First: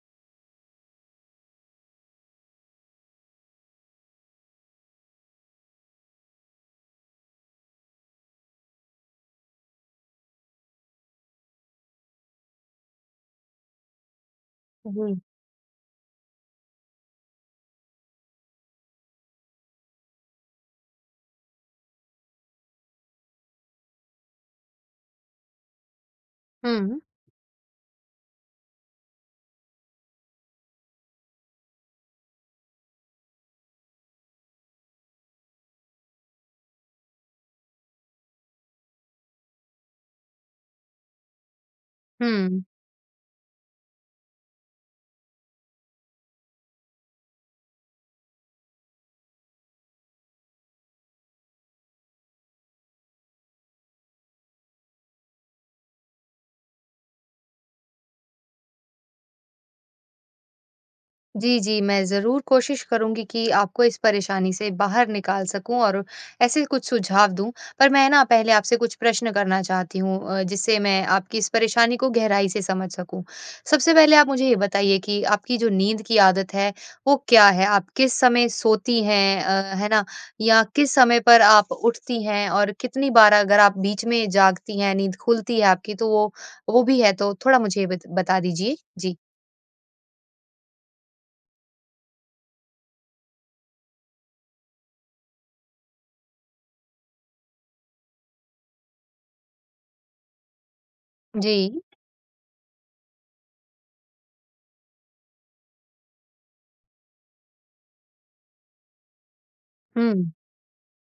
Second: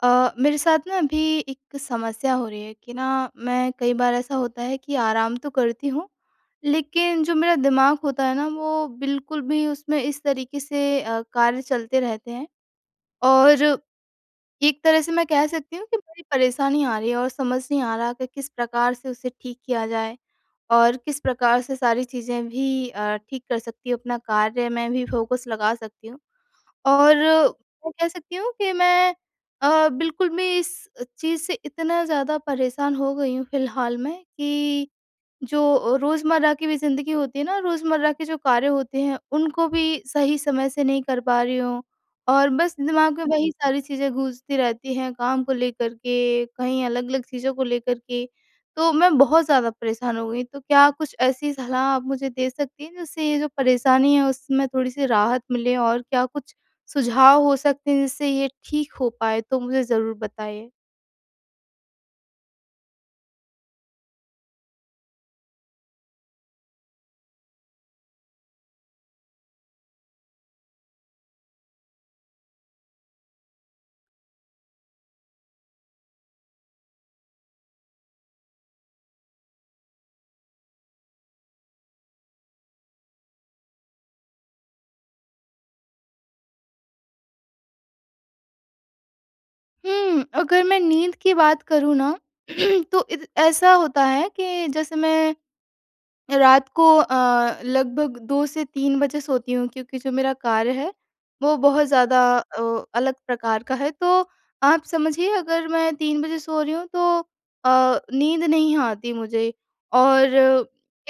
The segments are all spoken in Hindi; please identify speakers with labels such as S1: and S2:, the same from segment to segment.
S1: अ, मेरे साथ ना अभी एक समस्या हो रही है कि ना मैं कई बार ऐसा होता है कि आराम तो करती हूँ लेकिन जो मेरा दिमाग होता है ना वो बिल्कुल भी उसमें इस तरीके से अ, कार्य चलते रहते हैं। और एक तरह से
S2: जी।
S1: मैं कह सकती हूँ कि बड़ी परेशानी आ रही है और समझ नहीं आ रहा कि किस प्रकार से उसे ठीक किया जाए और किस प्रकार से सारी चीज़ें भी अ, ठीक कर सकती हूँ अपना कार्य मैं भी फ़ोकस लगा सकती हूँ।
S2: हुँ।
S1: और मैं कह सकती हूँ कि मैं अ, बिल्कुल भी इस चीज़ से इतना ज़्यादा परेशान हो गई हूँ फ़िलहाल में कि जो रोज़मर्रा की भी ज़िंदगी होती है ना रोज़मर्रा के जो कार्य होते हैं उनको भी सही समय से नहीं कर पा रही हूँ और
S2: हुँ।
S1: बस दिमाग में वही सारी चीज़ें गूँजती रहती हैं, काम को लेकर के कहीं अलग-अलग चीज़ों को लेकर के तो मैं बहुत ज़्यादा परेशान हो गई। तो क्या कुछ ऐसी सलाह आप मुझे दे सकती हैं जिससे ये जो परेशानी है उसमें थोड़ी-सी राहत मिले? और क्या कुछ सुझाव हो सकते हैं जिससे ये ठीक हो पाएँ? तो मुझे ज़रूर बताइए।
S2: जी, जी। मैं ज़रूर कोशिश करूँगी कि आपको इस परेशानी से बाहर निकाल सकूँ और ऐसे कुछ सुझाव दूँ पर मैं ना पहले आपसे कुछ प्रश्न करना चाहती हूँ अ, जिससे मैं आपकी इस परेशानी को गहराई से समझ सकूँ। सबसे पहले आप मुझे ये बताइए कि आपकी जो नींद की आदत है वो क्या है? आप किस समय सोती हैं? अ, है ना? या किस समय पर आप उठती हैं और कितनी बार अगर आप बीच में जागती हैं नींद खुलती है आपकी तो वो वो भी है तो थोड़ा मुझे बत बता दीजिए? जी।
S1: हुँ। अगर मैं नींद की बात करूँ ना तो इत ऐसा होता है कि जैसे मैं रात को अ, लगभग 2 से 3 बजे सोती हूँ क्योंकि जो मेरा कार्य है वो
S2: जी।
S1: बहुत ज़्यादा ओ, अलग प्रकार का है। तो आप समझिए अगर मैं 3 बजे सो रही हूँ तो अ, नींद नहीं आती मुझे। और
S2: हुँ।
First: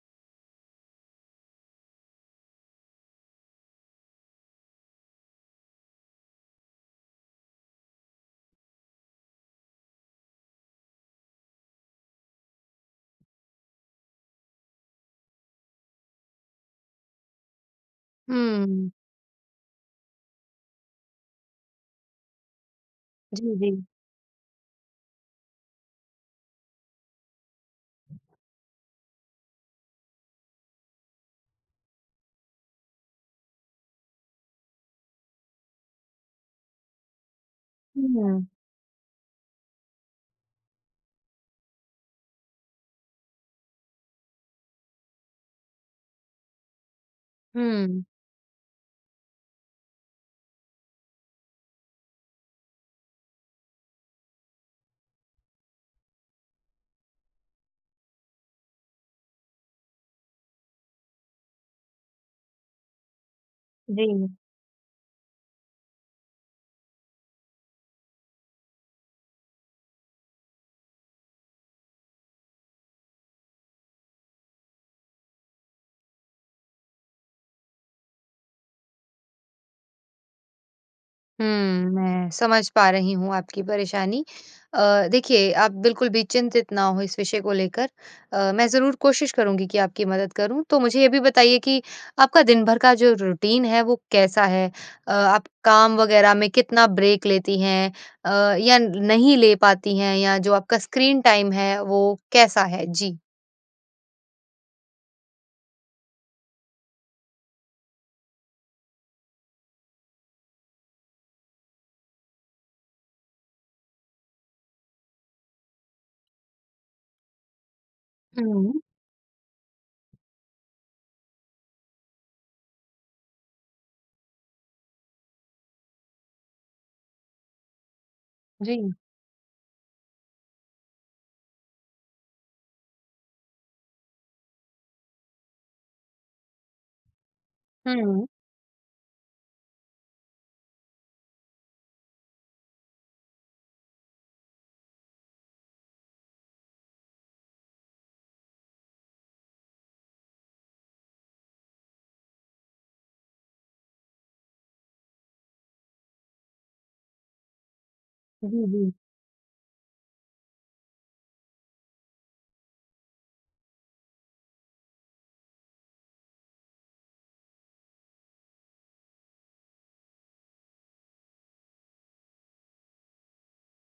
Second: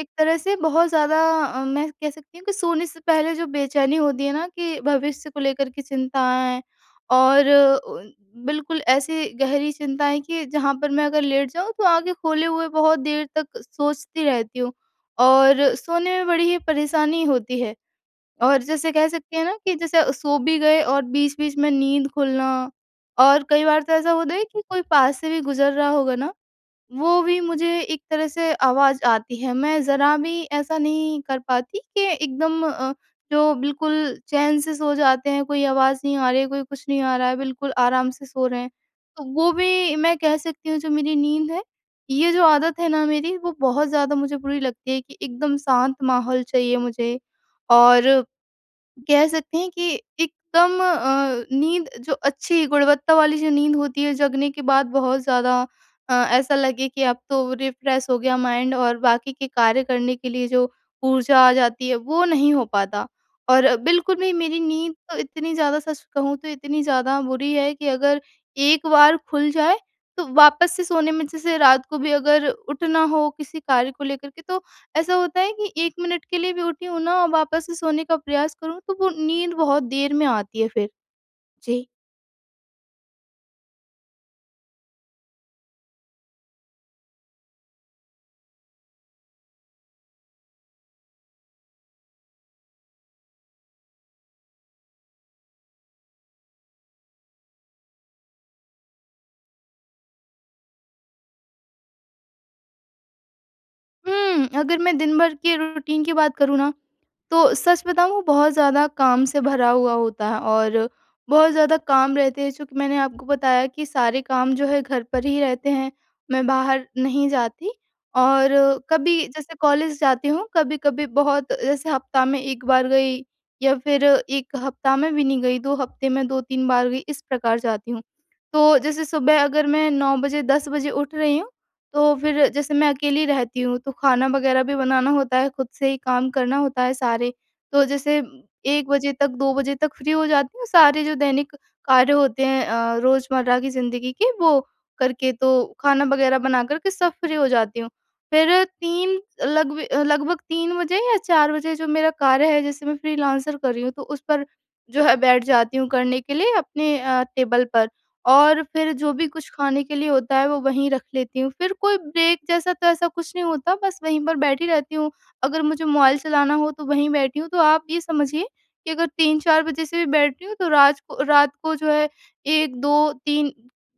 S1: एक तरह से बहुत ज़्यादा अ, मैं कह सकती हूँ कि सोने से पहले जो बेचैनी होती है ना कि भविष्य को लेकर के चिंताएँ और उन बिल्कुल ऐसी गहरी चिंताएँ कि जहाँ पर मैं अगर लेट जाऊँ तो आँखें खोले हुए बहुत देर तक सोचती रहती हूँ। और सोने में बड़ी ही परेशानी होती है। और जैसे
S2: हुँ।
S1: कह सकते हैं ना? कि जैसे सो भी गए और बीच-बीच में नींद खुलना और
S2: जी,
S1: कई बार
S2: जी।
S1: तो ऐसा होता है कि कोई पास से भी गुजर रहा होगा ना वो भी मुझे एक तरह से आवाज़ आती है। मैं ज़रा भी ऐसा नहीं कर पाती कि एकदम अ, जो बिल्कुल चैन से सो जाते हैं, कोई आवाज़ नहीं आ रही है, कोई कुछ नहीं आ रहा है बिल्कुल आराम से सो
S2: हुँ।
S1: रहे हैं। तो वो भी मैं कह सकती हूँ जो मेरी नींद है ये जो आदत है ना मेरी वो बहुत ज़्यादा मुझे बुरी लगती है कि एकदम शांत माहौल चाहिए मुझे। और
S2: हुँ।
S1: कह सकते हैं कि एकदम अ, नींद जो अच्छी गुणवत्ता वाली जो नींद होती है जगने के बाद बहुत ज़्यादा अ, ऐसा लगे कि अब तो रिफ्रेश हो गया माइंड और बाकी के कार्य करने के लिए जो ऊर्जा आ जाती है वो नहीं हो पाता। और बिल्कुल भी
S2: जी।
S1: मेरी नींद तो इतनी ज़्यादा सच कहूँ तो इतनी ज़्यादा बुरी है कि अगर, एक बार खुल जाए तो वापस से सोने में जैसे रात को भी अगर उठना हो किसी कार्य को लेकर के तो ऐसा होता है कि 1 मिनट के लिए भी उठी हूँ ना और वापस से सोने का प्रयास करूँ तो वो नींद बहुत देर में आती है फिर।
S2: हुँ।
S1: जी।
S2: मैं समझ पा रही हूँ आपकी परेशानी। अ, देखिए आप बिल्कुल भी चिंतित ना हो इस विषय को लेकर अ, मैं ज़रूर कोशिश करूँगी कि आपकी मदद करूँ। तो मुझे ये भी बताइए कि आपका दिन भर का जो रूटीन है वो कैसा है? अ, आप काम वग़ैरह में कितना ब्रेक लेती हैं अ, या नहीं ले पाती हैं या जो आपका स्क्रीन टाइम है वो कैसा है? जी।
S1: हुँ, अगर मैं दिनभर के रूटीन की बात करूँ ना तो सच बताऊँ वो बहुत ज़्यादा काम से भरा हुआ होता है और बहुत ज़्यादा काम रहते हैं। चूँकि मैंने आपको बताया कि सारे काम जो है घर पर ही रहते हैं, मैं बाहर नहीं जाती और
S2: हुँ।
S1: कभी जैसे कॉलेज जाती हूँ। कभी-कभी बहुत जैसे हफ़्ता में 1 बार गई या फिर 1 हफ़्ता में भी नहीं गई, 2 हफ़्ते में 2-3 बार गई इस प्रकार जाती हूँ। तो
S2: जी।
S1: जैसे सुबह अगर मैं 9 बजे 10 बजे उठ रही हूँ तो फिर जैसे मैं अकेली रहती हूँ तो खाना वग़ैरह भी बनाना होता है खुद से ही काम करना होता है सारे। तो जैसे
S2: हुँ।
S1: 1 बजे तक, 2 बजे तक फ़्री हो जाती हूँ सारे जो दैनिक कार्य होते हैं अ, रोज़मर्रा की जिंदगी के वो करके तो खाना वगैरह बना कर के सब फ़्री हो जाती हूँ। फिर 3 लग ब लगभग 3 बजे या 4 बजे जो मेरा कार्य है जैसे मैं फ़्रीलांसर कर रही हूँ तो उस पर जो है बैठ जाती हूँ करने के लिए अपने अ, टेबल पर। और
S2: जी,
S1: फिर
S2: जी।
S1: जो भी कुछ खाने के लिए होता है वो वहीं रख लेती हूँ, फिर कोई ब्रेक जैसा तो ऐसा कुछ नहीं होता बस वहीं पर बैठी रहती हूँ अगर मुझे मोबाइल चलाना हो तो वहीं बैठी हूँ। तो आप ये समझिए कि अगर 3-4 बजे से भी बैठी हूँ तो रात को रात को जो है 1-2-3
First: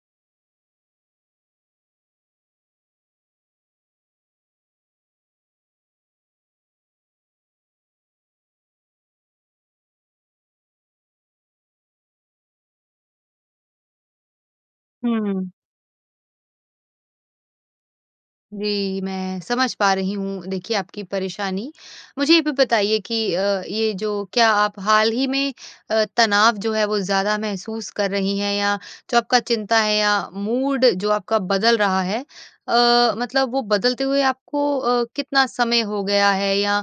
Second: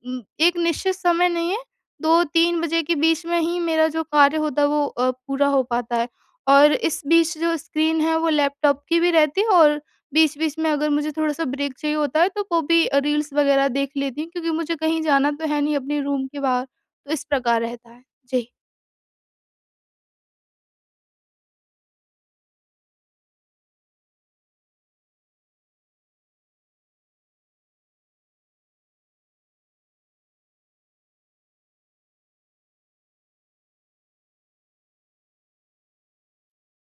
S1: उम, एक निश्चित समय नहीं है। 2-3 बजे के बीच में ही मेरा जो कार्य होता है वो अ, पूरा हो पाता है। और इस बीच जो स्क्रीन है वो लैपटॉप की भी रहती है और बीच-बीच में अगर मुझे थोड़ा-सा ब्रेक चाहिए होता है तो वो भी रील्स वग़ैरह देख लेती हूँ क्योंकि मुझे कहीं जाना तो
S2: हुँ।
S1: है नहीं अपने रूम के बाहर, तो इस प्रकार रहता है। जी।
S2: जी। मैं समझ पा रही हूँ देखिए आपकी परेशानी। मुझे ये भी बताइए कि अ, ये जो क्या आप हाल ही में अ, तनाव जो है वो ज़्यादा महसूस कर रही हैं या जो आपका चिंता है या मूड जो आपका बदल रहा है अ, मतलब वो बदलते हुए आपको अ, कितना समय हो गया है या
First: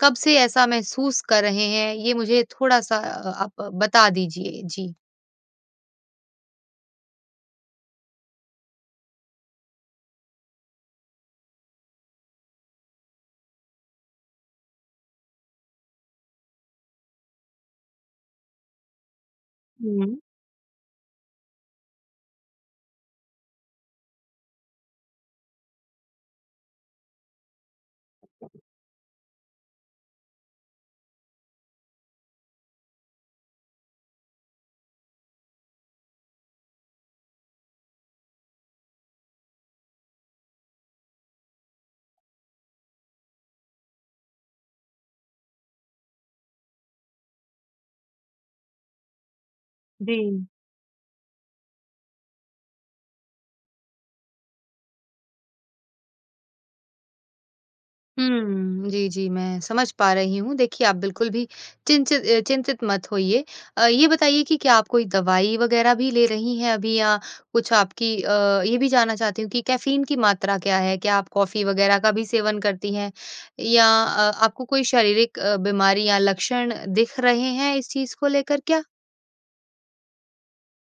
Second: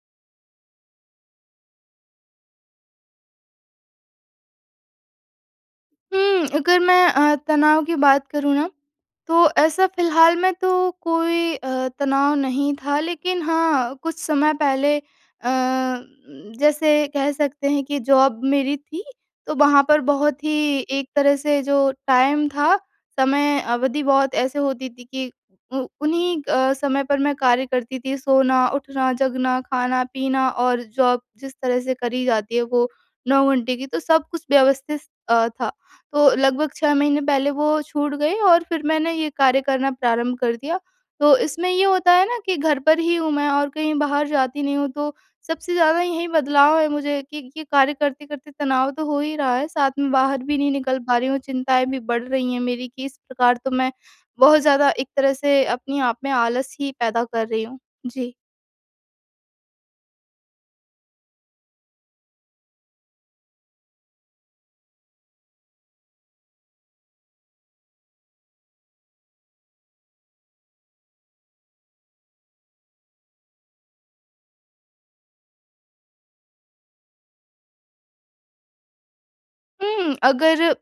S2: कब से ऐसा महसूस कर रहे हैं? ये मुझे थोड़ा-सा अ, आप बता दीजिए जी।
S1: हुँ, अगर मैं अ, तनाव की बात करूँ ना तो ऐसा फ़िलहाल में तो कोई अ, तनाव नहीं था। लेकिन हाँ, कुछ समय पहले अ, जैसे कह सकते हैं कि जॉब मेरी थी, तो वहाँ पर
S2: हुँ।
S1: बहुत ही एक तरह से जो टाइम था, समय अवधि बहुत ऐसे होती थी कि उ उन्हीं अ, समय पर मैं कार्य करती थी सोना, उठना, जगना, खाना-पीना और जॉब जिस तरह से करी जाती है वो 9 घंटे की तो सब कुछ व्यवस्थित अ, था। तो लगभग 6 महीने पहले वो छूट गई और फिर मैंने ये कार्य करना प्रारंभ कर दिया। तो इसमें ये होता है ना कि घर पर ही हूँ मैं और कहीं बाहर जाती नहीं हूँ तो सबसे ज़्यादा यही बदलाव है मुझे कि कि ये कार्य करते-करते तनाव तो हो ही रहा है। साथ में बाहर
S2: जी।
S1: भी नहीं निकल पा रही हूँ चिंताएँ भी बढ़ रही हैं मेरी कि इस प्रकार तो मैं बहुत ज़्यादा एक तरह से अपने आप में आलस ही पैदा कर रही हूँ। जी।
S2: हुँ। जी, जी मैं समझ पा रही हूँ देखिए आप बिल्कुल भी चिनचि अ, चिंतित मत होइए। अ, ये बताइए कि क्या आप कोई दवाई वगैरह भी ले रही हैं अभी या कुछ आपकी अ, ये भी जानना चाहती हूँ कि कैफ़ीन की मात्रा क्या है? क्या आप कॉफ़ी वगैरह का भी सेवन करती हैं या अ, आपको कोई शारीरिक अ, बीमारी या लक्षण दिख रहे हैं इस चीज़ को लेकर क्या?
S1: हुँ। अगर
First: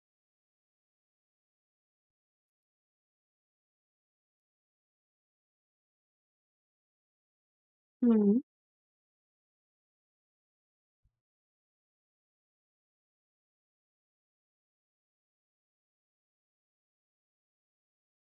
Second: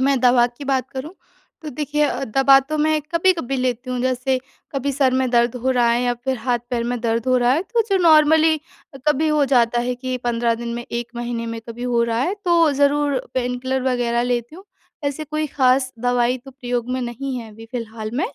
S1: मैं दवा की बात करूँ तो देखिए दवा तो मैं कभी-कभी लेती हूँ। जैसे कभी सर में दर्द हो रहा है या फ़िर हाथ-पैर में दर्द हो रहा है, तो जो
S2: हुँ।
S1: नॉर्मली कभी हो जाता है कि 15 दिन में, 1 महीने में कभी हो रहा है, तो ज़रूर पेनकिलर वग़ैरह लेती हूँ। ऐसी कोई ख़ास दवाई तो प्रयोग में नहीं है अभी फ़िलहाल में।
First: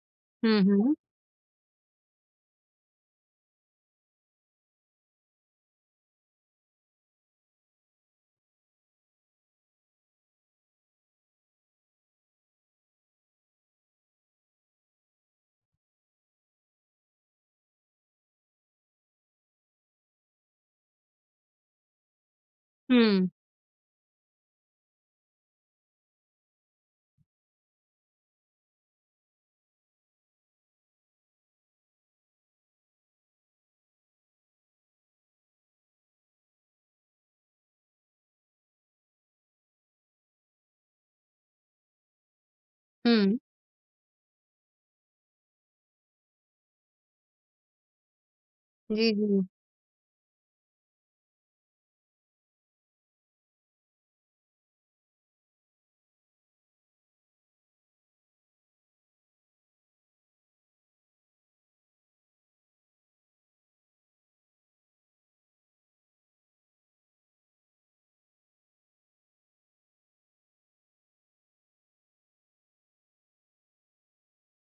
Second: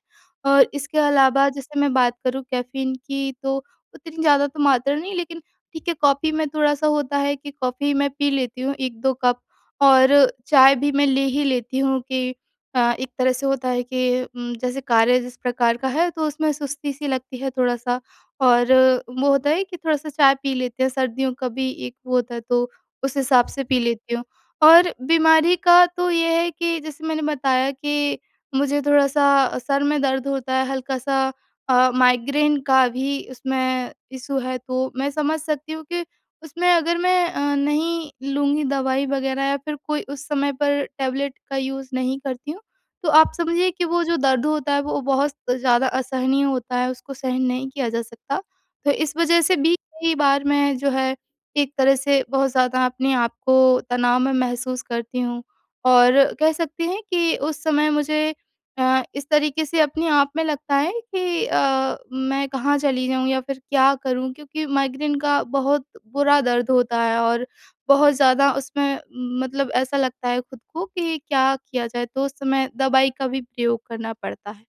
S2: हुँ,
S1: और
S2: हुँ।
S1: इसके अलावा जैसे मैं बात करूँ कैफीन की तो उतनी ज़्यादा तो मात्रा नहीं, लेकिन ठीक है, कॉफी में थोड़ा-सा होता है, कि कॉफी मैं पी लेती हूँ 1-2 कप और चाय भी मैं ले ही लेती हूँ कि अ, एक तरह से होता है कि म जैसे कार्य जिस प्रकार का है तो उसमें सुस्ती सी लगती है थोड़ा-सा और वो होता है कि थोड़ा-सा चाय पी लेते हैं, सर्दियों का भी एक वो होता है तो उस
S2: हुँ।
S1: हिसाब से पी लेती हूँ। और बीमारी का तो ये है कि जैसे मैंने बताया कि मुझे थोड़ा-सा सर में दर्द होता है, हल्का-सा अ, माइग्रेन का भी उसमें इश्यू है, तो मैं समझ सकती हूँ कि उसमें अगर मैं अ, नहीं लूँगी दवाई वग़ैरह या फिर कोई उस समय पर टैबलेट का यूज़ नहीं करती हूँ, तो आप
S2: हुँ।
S1: समझिए कि वो जो दर्द होता है वो बहुत ज़्यादा असहनीय होता है, उसको सहन नहीं किया जा सकता। तो
S2: जी,
S1: इस वज़ह
S2: जी।
S1: से भी कई बार मैं जो है एक तरह से बहुत ज़्यादा अपने आप को तनाव मैं महसूस करती हूँ और कह सकते हैं कि उस समय मुझे अ, इस तरीके से अपने आप में लगता है कि अ, मैं कहाँ चली जाऊँ या फिर क्या करूँ? क्योंकि माइग्रेन का बहुत बुरा दर्द होता है और बहुत ज़्यादा उसमें मतलब ऐसा लगता है खुद को कि क्या किया जाए? तो उस समय दवाई का भी प्रयोग करना पड़ता है।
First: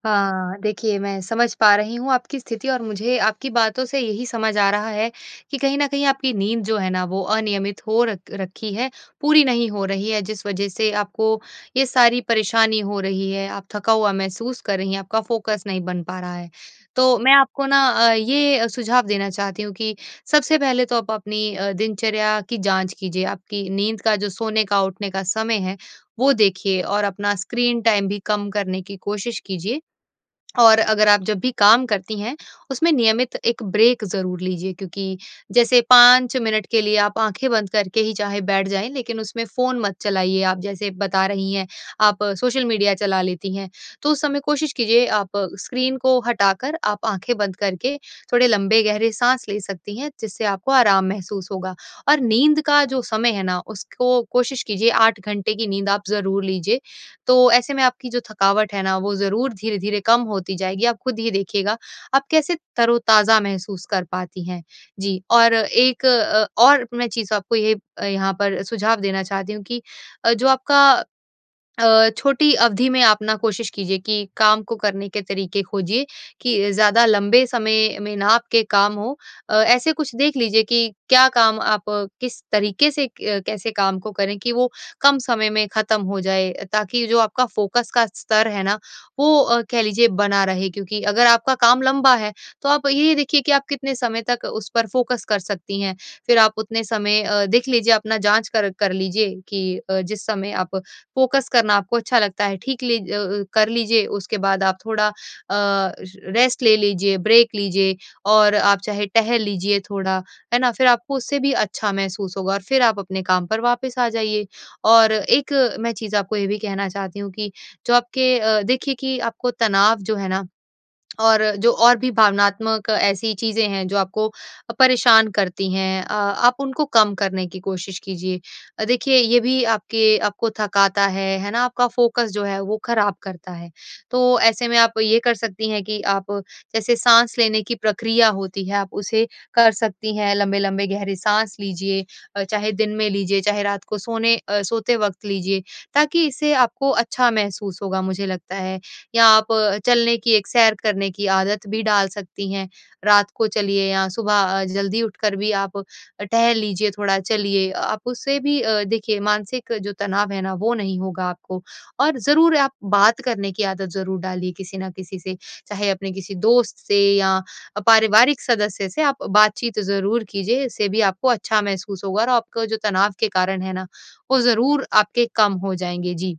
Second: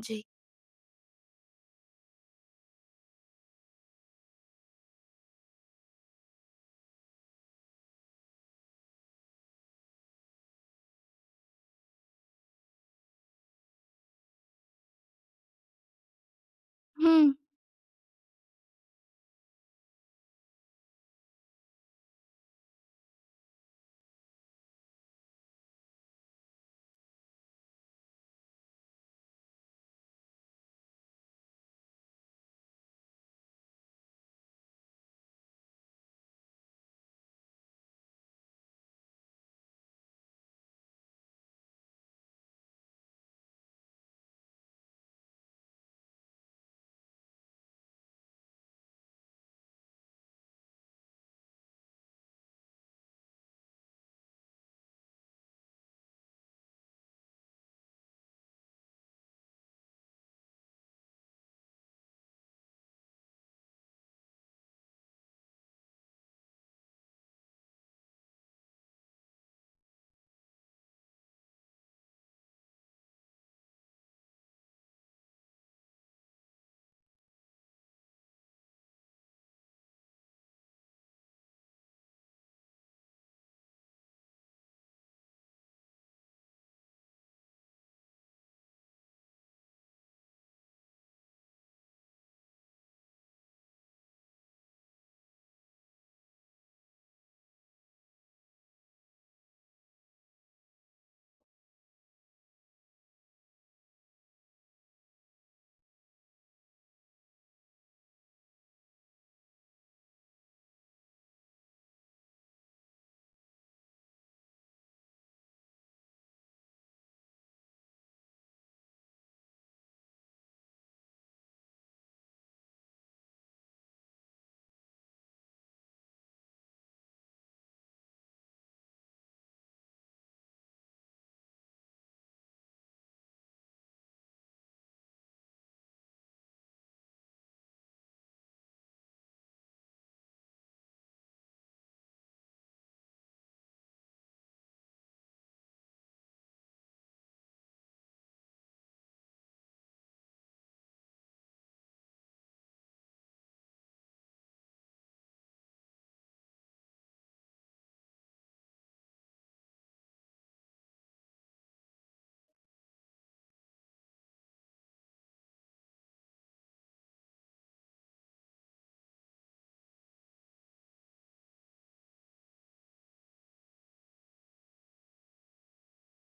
S1: जी।
S2: हाँ, देखिए मैं समझ पा रही हूँ आपकी स्थिति और मुझे आपकी बातों से यही समझ आ रहा है कि कहीं न कहीं आपकी नींद जो है ना वो अनियमित हो र रखी है, पूरी नहीं हो रही है जिस वज़ह से आपको ये सारी परेशानी हो रही है, आप थका हुआ महसूस कर रही हैं, आपका फ़ोकस नहीं बन पा रहा है। तो मैं
S1: हुँ।
S2: आपको ना अ, ये सुझाव देना चाहती हूँ कि सबसे पहले तो आप अपनी अ, दिनचर्या की जाँच कीजिए, आपकी नींद का जो सोने का, उठने का समय है वो देखिए और अपना स्क्रीन टाइम भी कम करने की कोशिश कीजिए। और अगर आप जब भी काम करती हैं उसमें नियमित एक ब्रेक ज़रूर लीजिए। क्योंकि जैसे 5 मिनट के लिए आप आँखें बंद करके ही चाहे बैठ जाएँ लेकिन उसमें फ़ोन मत चलाइएँ। आप जैसे बता रही हैं आप सोशल मीडिया चला लेती हैं, तो उस समय कोशिश कीजिए आप स्क्रीन को हटाकर आप आँखें बंद करके थोड़े लंबे गहरे साँस ले सकती हैं। जिससे आपको आराम महसूस होगा और नींद का जो समय है ना उसको कोशिश कीजिए 8 घंटे की नींद आप ज़रूर लीजिए। तो ऐसे में आपकी जो थकावट है ना वो ज़रूर धीरे-धीरे कम होती जाएगी आप ख़ुद ये देखिएगा। आप कैसे तरोताज़ा महसूस कर पाती हैं। जी, और एक अ, और मैं चीज़ आपको ये यहाँ पर सुझाव देना चाहती हूँ कि अ, जो आपका अ, छोटी अवधि में आप ना कोशिश कीजिए कि काम को करने के तरीके खोजिए, कि ज़्यादा लंबे समय में ना आपके काम हो। अ, ऐसे कुछ देख लीजिए कि क्या काम आप किस तरीके से क कैसे काम को करें? कि वो कम समय में ख़त्म हो जाए। ताकि जो आपका फ़ोकस का स्तर है ना वो कह लीजिए बना रहे क्योंकि अगर आपका काम लंबा है तो आप ये देखिए कि आप कितने समय तक उस पर फ़ोकस कर सकती हैं? फिर आप उतने समय अ, देख लीजिए अपना जाँच कर कर लीजिए कि अ, जिस समय आप फ़ोकस करना आपको अच्छा लगता है ठीक ली ज अ, कर लीजिए उसके बाद आप थोड़ा अ, र रेस्ट ले लीजिए, ब्रेक लीजिए और आप चाहे टहल लीजिए थोड़ा है ना? फिर आपको उससे भी अच्छा महसूस होगा और फ़िर आप अपने काम पर वापस आ जाइए। और एक मैं चीज़ आपको ये भी कहना चाहती हूँ कि जो आपके अ, देखिए कि आपको तनाव जो है ना और जो और भी भावनात्मक ऐसी चीज़ें हैं जो आपको अ, परेशान करती हैं अ, आप उनको कम करने की कोशिश कीजिए। अ, देखिए ये भी आपके आपको थकाता है। है ना? आपका फ़ोकस जो है वो ख़राब करता है। तो ऐसे में आप ये कर सकती हैं कि आप जैसे साँस लेने की प्रक्रिया होती है आप उसे कर सकती हैं, लंबे-लंबे गहरे साँस लीजिए। अ, चाहे दिन में लीजिए, चाहे रात को सोने अ, सोते वक़्त लीजिए। ताकि इससे आपको अच्छा महसूस होगा मुझे लगता है। या आप चलने की, एक सैर करने की आदत भी डाल सकती हैं। रात को चलिए या सुबह ज़ल्दी उठकर भी आप अ, टहल लीजिए थोड़ा चलिए। अ, आप उससे भी अ, देखिए मानसिक जो तनाव है ना वो नहीं होगा आपको। और ज़रूर आप बात करने की आदत ज़रूर डालिए किसी न किसी से चाहे अपने किसी दोस्त से या अ, पारिवारिक सदस्य से आप बातचीत ज़रूर कीजिए। इससे भी आपको अच्छा महसूस होगा और आपका जो तनाव के कारण है ना वो ज़रूर आपके कम हो जाएँगे, जी।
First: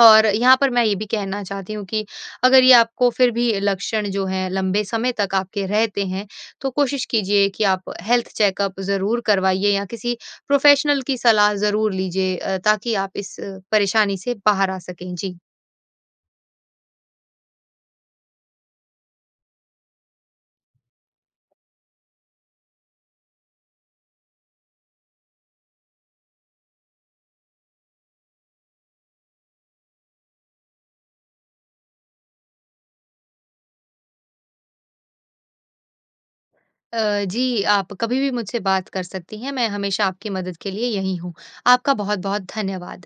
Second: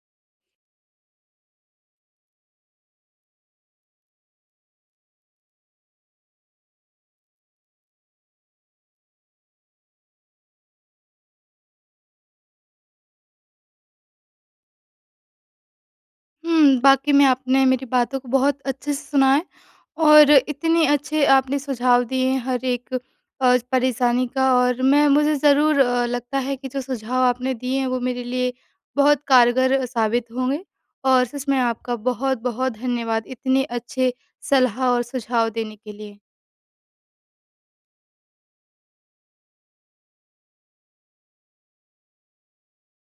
S2: और यहाँ पर मैं ये भी कहना चाहती हूँ कि अगर ये आपको फिर भी लक्षण जो हैं लंबे समय तक आपके रहते हैं तो कोशिश कीजिए कि आप हेल्थ चेकअप ज़रूर करवाइएँ या किसी प्रोफेशनल की सलाह ज़रूर लीजिए अ, ताकि आप इस परेशानी से बाहर आ सकें। जी।
S1: हुँ। वाक़ई में आपने मेरी बातों को बहुत अच्छे से सुना है और इतने अच्छे आपने सुझाव दिए हैं। हर एक अ, परेशानी का और मैं मुझे ज़रूर लगता है कि जो सुझाव आपने दिए हैं। वो मेरे लिए बहुत कारगर साबित होंगे। और सच में आपका बहुत-बहुत धन्यवाद, इतने अच्छे सलाह और सुझाव देने के लिए।
S2: अ, जी। आप कभी भी मुझसे बात कर सकती हैं, मैं हमेशा आपकी मदद के लिए यही हूँ। आपका बहुत-बहुत धन्यवाद।